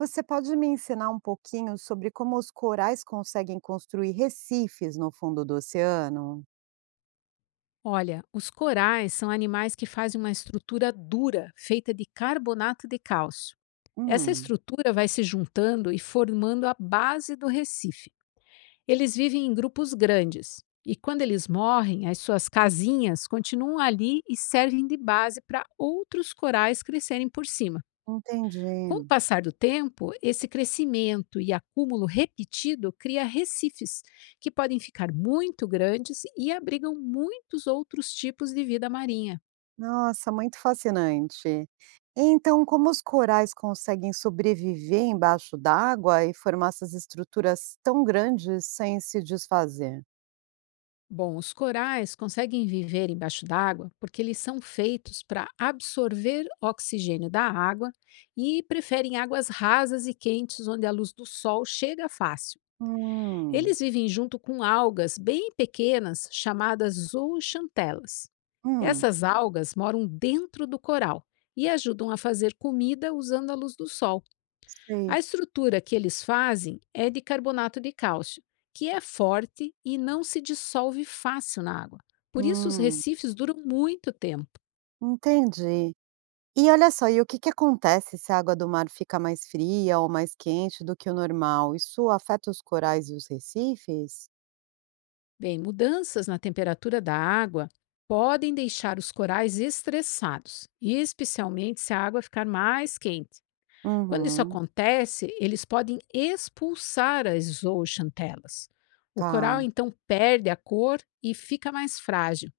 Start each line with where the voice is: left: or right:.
right: Você pode me ensinar um pouquinho sobre como os corais conseguem construir recifes no fundo do oceano?
left: Olha, os corais são animais que fazem uma estrutura dura, feita de carbonato de cálcio. Essa
right: Hum.
left: estrutura vai se juntando e formando a base do recife. Eles vivem em grupos grandes e, quando eles morrem, as suas casinhas continuam ali e servem de base para outros corais crescerem por cima. Com o
right: Entendi.
left: passar do tempo, esse crescimento e acúmulo repetido cria recifes, que podem ficar muito grandes e abrigam muitos outros tipos de vida marinha.
right: Nossa, muito fascinante. Então, como os corais conseguem sobreviver embaixo d'água e formar essas estruturas tão grandes sem se desfazer?
left: Bom, os corais conseguem viver embaixo d'água porque eles são feitos para absorver oxigênio da água e preferem águas rasas e quentes onde a luz do sol chega fácil.
right: Hum,
left: Eles vivem junto com algas bem pequenas chamadas zooxantelas.
right: hum,
left: Essas algas moram dentro do coral e ajudam a fazer comida usando a luz do sol. A
right: sei.
left: estrutura que eles fazem é de carbonato de cálcio, que é forte e não se dissolve fácil na água. Por isso, os
right: Hum,
left: recifes duram muito tempo.
right: entendi. E olha só, e o que que acontece se a água do mar fica mais fria ou mais quente do que o normal? Isso afeta os corais e os recifes?
left: Bem, mudanças na temperatura da água podem deixar os corais estressados, especialmente se a água ficar mais quente. Quando isso
right: Uhum,
left: acontece, eles podem expulsar as zooxantelas. O
right: tá.
left: coral então perde a cor e fica mais frágil.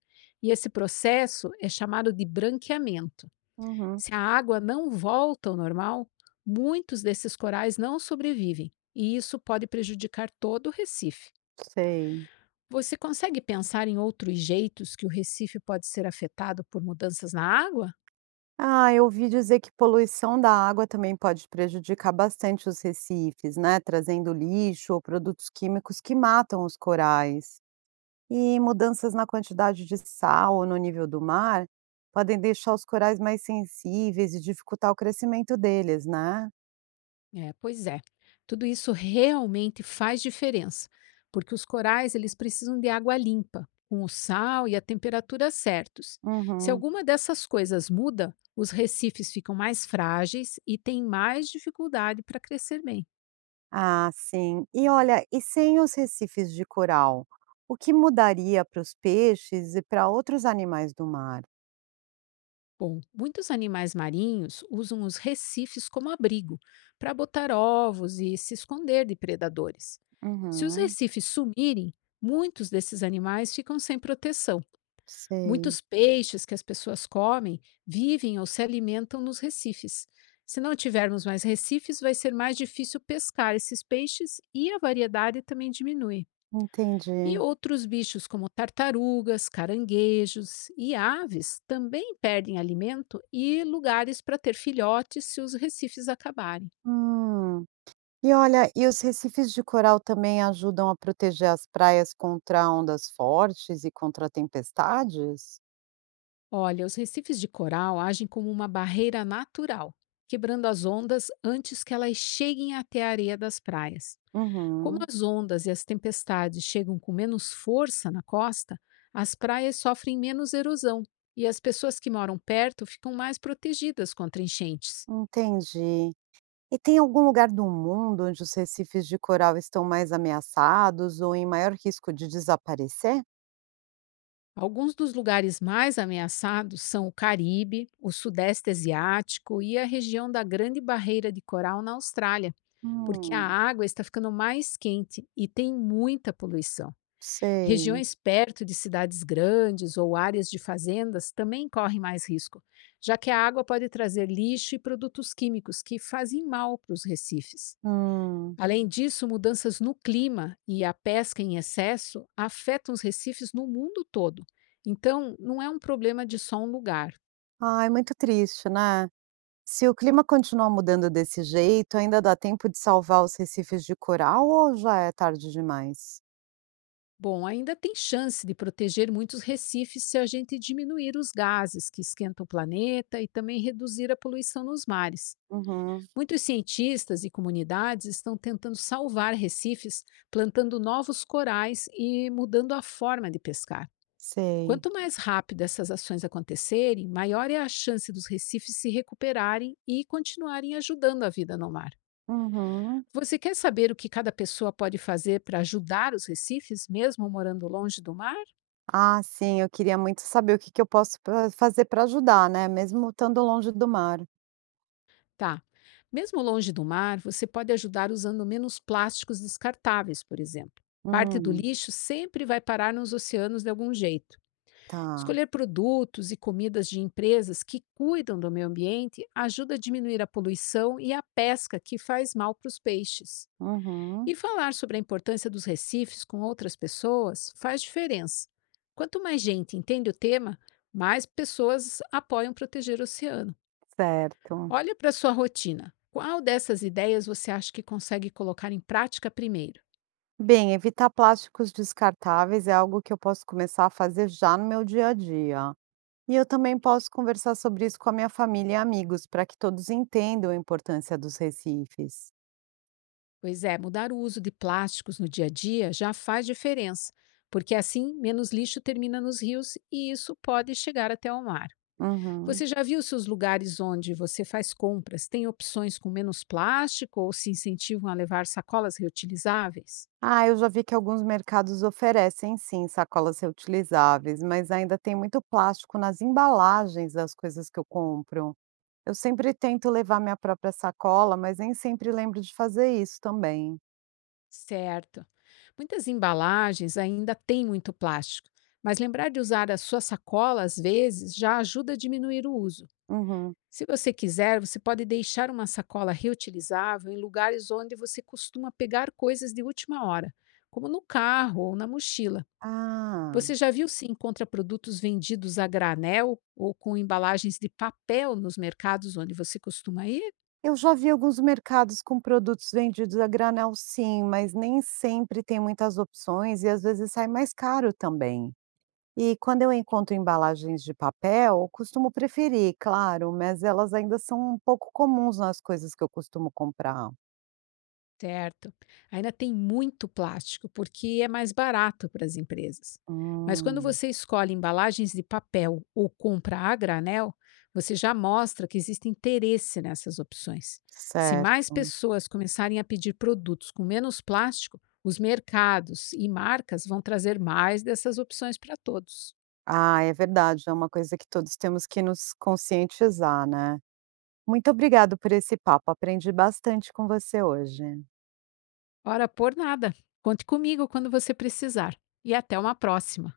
left: E esse processo é chamado de branqueamento.
right: Uhum,
left: Se a água não volta ao normal, muitos desses corais não sobrevivem, e isso pode prejudicar todo o recife.
right: sei.
left: Você consegue pensar em outros jeitos que o recife pode ser afetado por mudanças na água?
right: Ah, eu ouvi dizer que poluição da água também pode prejudicar bastante os recifes, né? Trazendo lixo ou produtos químicos que matam os corais. E mudanças na quantidade de sal ou no nível do mar podem deixar os corais mais sensíveis e dificultar o crescimento deles, né?
left: É, pois é. Tudo isso realmente faz diferença, porque os corais eles precisam de água limpa, com o sal e a temperatura certos. Se
right: Uhum.
left: alguma dessas coisas muda, os recifes ficam mais frágeis e têm mais dificuldade para crescer bem.
right: Ah, sim. E olha, e sem os recifes de coral, o que mudaria para os peixes e para outros animais do mar?
left: Bom, muitos animais marinhos usam os recifes como abrigo para botar ovos e se esconder de predadores. Se os
right: Uhum,
left: recifes sumirem, muitos desses animais ficam sem proteção.
right: sei.
left: Muitos peixes que as pessoas comem vivem ou se alimentam nos recifes. Se não tivermos mais recifes, vai ser mais difícil pescar esses peixes e a variedade também diminui. E
right: Entendi.
left: outros bichos, como tartarugas, caranguejos e aves, também perdem alimento e lugares para ter filhotes se os recifes acabarem.
right: Hum. E olha, e os recifes de coral também ajudam a proteger as praias contra ondas fortes e contra tempestades?
left: Olha, os recifes de coral agem como uma barreira natural, quebrando as ondas antes que elas cheguem até a areia das praias. Como
right: Uhum.
left: as ondas e as tempestades chegam com menos força na costa, as praias sofrem menos erosão e as pessoas que moram perto ficam mais protegidas contra enchentes.
right: Entendi. E tem algum lugar do mundo onde os recifes de coral estão mais ameaçados ou em maior risco de desaparecer?
left: Alguns dos lugares mais ameaçados são o Caribe, o Sudeste Asiático e a região da Grande Barreira de Coral na Austrália, porque a
right: Hum.
left: água está ficando mais quente e tem muita poluição.
right: Sei.
left: Regiões perto de cidades grandes ou áreas de fazendas também correm mais risco, já que a água pode trazer lixo e produtos químicos que fazem mal para os recifes.
right: Hum.
left: Além disso, mudanças no clima e a pesca em excesso afetam os recifes no mundo todo. Então, não é um problema de só um lugar.
right: Ai, muito triste, né. Se o clima continuar mudando desse jeito, ainda dá tempo de salvar os recifes de coral ou já é tarde demais?
left: Bom, ainda tem chance de proteger muitos recifes se a gente diminuir os gases que esquentam o planeta e também reduzir a poluição nos mares.
right: Uhum,
left: Muitos cientistas e comunidades estão tentando salvar recifes, plantando novos corais e mudando a forma de pescar.
right: sei.
left: Quanto mais rápido essas ações acontecerem, maior é a chance dos recifes se recuperarem e continuarem ajudando a vida no mar.
right: Uhum.
left: Você quer saber o que cada pessoa pode fazer para ajudar os recifes, mesmo morando longe do mar?
right: Ah, sim, eu queria muito saber o que que eu posso pra fazer para ajudar, né, mesmo estando longe do mar.
left: Tá. Mesmo longe do mar, você pode ajudar usando menos plásticos descartáveis, por exemplo. Parte do
right: Hum,
left: lixo sempre vai parar nos oceanos de algum jeito.
right: tá.
left: Escolher produtos e comidas de empresas que cuidam do meio ambiente ajuda a diminuir a poluição e a pesca que faz mal para os peixes. E
right: Uhum,
left: falar sobre a importância dos recifes com outras pessoas faz diferença. Quanto mais gente entende o tema, mais pessoas apoiam proteger o oceano.
right: certo.
left: Olha para sua rotina. Qual dessas ideias você acha que consegue colocar em prática primeiro?
right: Bem, evitar plásticos descartáveis é algo que eu posso começar a fazer já no meu dia a dia. E eu também posso conversar sobre isso com a minha família e amigos, para que todos entendam a importância dos recifes.
left: Pois é, mudar o uso de plásticos no dia a dia já faz diferença, porque assim menos lixo termina nos rios e isso pode chegar até ao mar.
right: Uhum.
left: Você já viu se os lugares onde você faz compras têm opções com menos plástico ou se incentivam a levar sacolas reutilizáveis?
right: Ah, eu já vi que alguns mercados oferecem sim sacolas reutilizáveis, mas ainda tem muito plástico nas embalagens das coisas que eu compro. Eu sempre tento levar minha própria sacola, mas nem sempre lembro de fazer isso também.
left: Certo. Muitas embalagens ainda têm muito plástico, mas lembrar de usar a sua sacola às vezes já ajuda a diminuir o uso.
right: Uhum.
left: Se você quiser, você pode deixar uma sacola reutilizável em lugares onde você costuma pegar coisas de última hora, como no carro ou na mochila.
right: Ah.
left: Você já viu se encontra produtos vendidos a granel ou com embalagens de papel nos mercados onde você costuma ir?
right: Eu já vi alguns mercados com produtos vendidos a granel sim, mas nem sempre tem muitas opções e às vezes sai mais caro também. E quando eu encontro embalagens de papel, costumo preferir, claro, mas elas ainda são um pouco comuns nas coisas que eu costumo comprar.
left: Certo. Ainda tem muito plástico, porque é mais barato para as empresas. Mas quando
right: Hum,
left: você escolhe embalagens de papel ou compra a granel, você já mostra que existe interesse nessas opções. Se mais
right: certo.
left: pessoas começarem a pedir produtos com menos plástico, os mercados e marcas vão trazer mais dessas opções para todos.
right: Ah, é verdade, é uma coisa que todos temos que nos conscientizar, né? Muito obrigado por esse papo, aprendi bastante com você hoje.
left: Ora por nada. Conte comigo quando você precisar. E até uma próxima.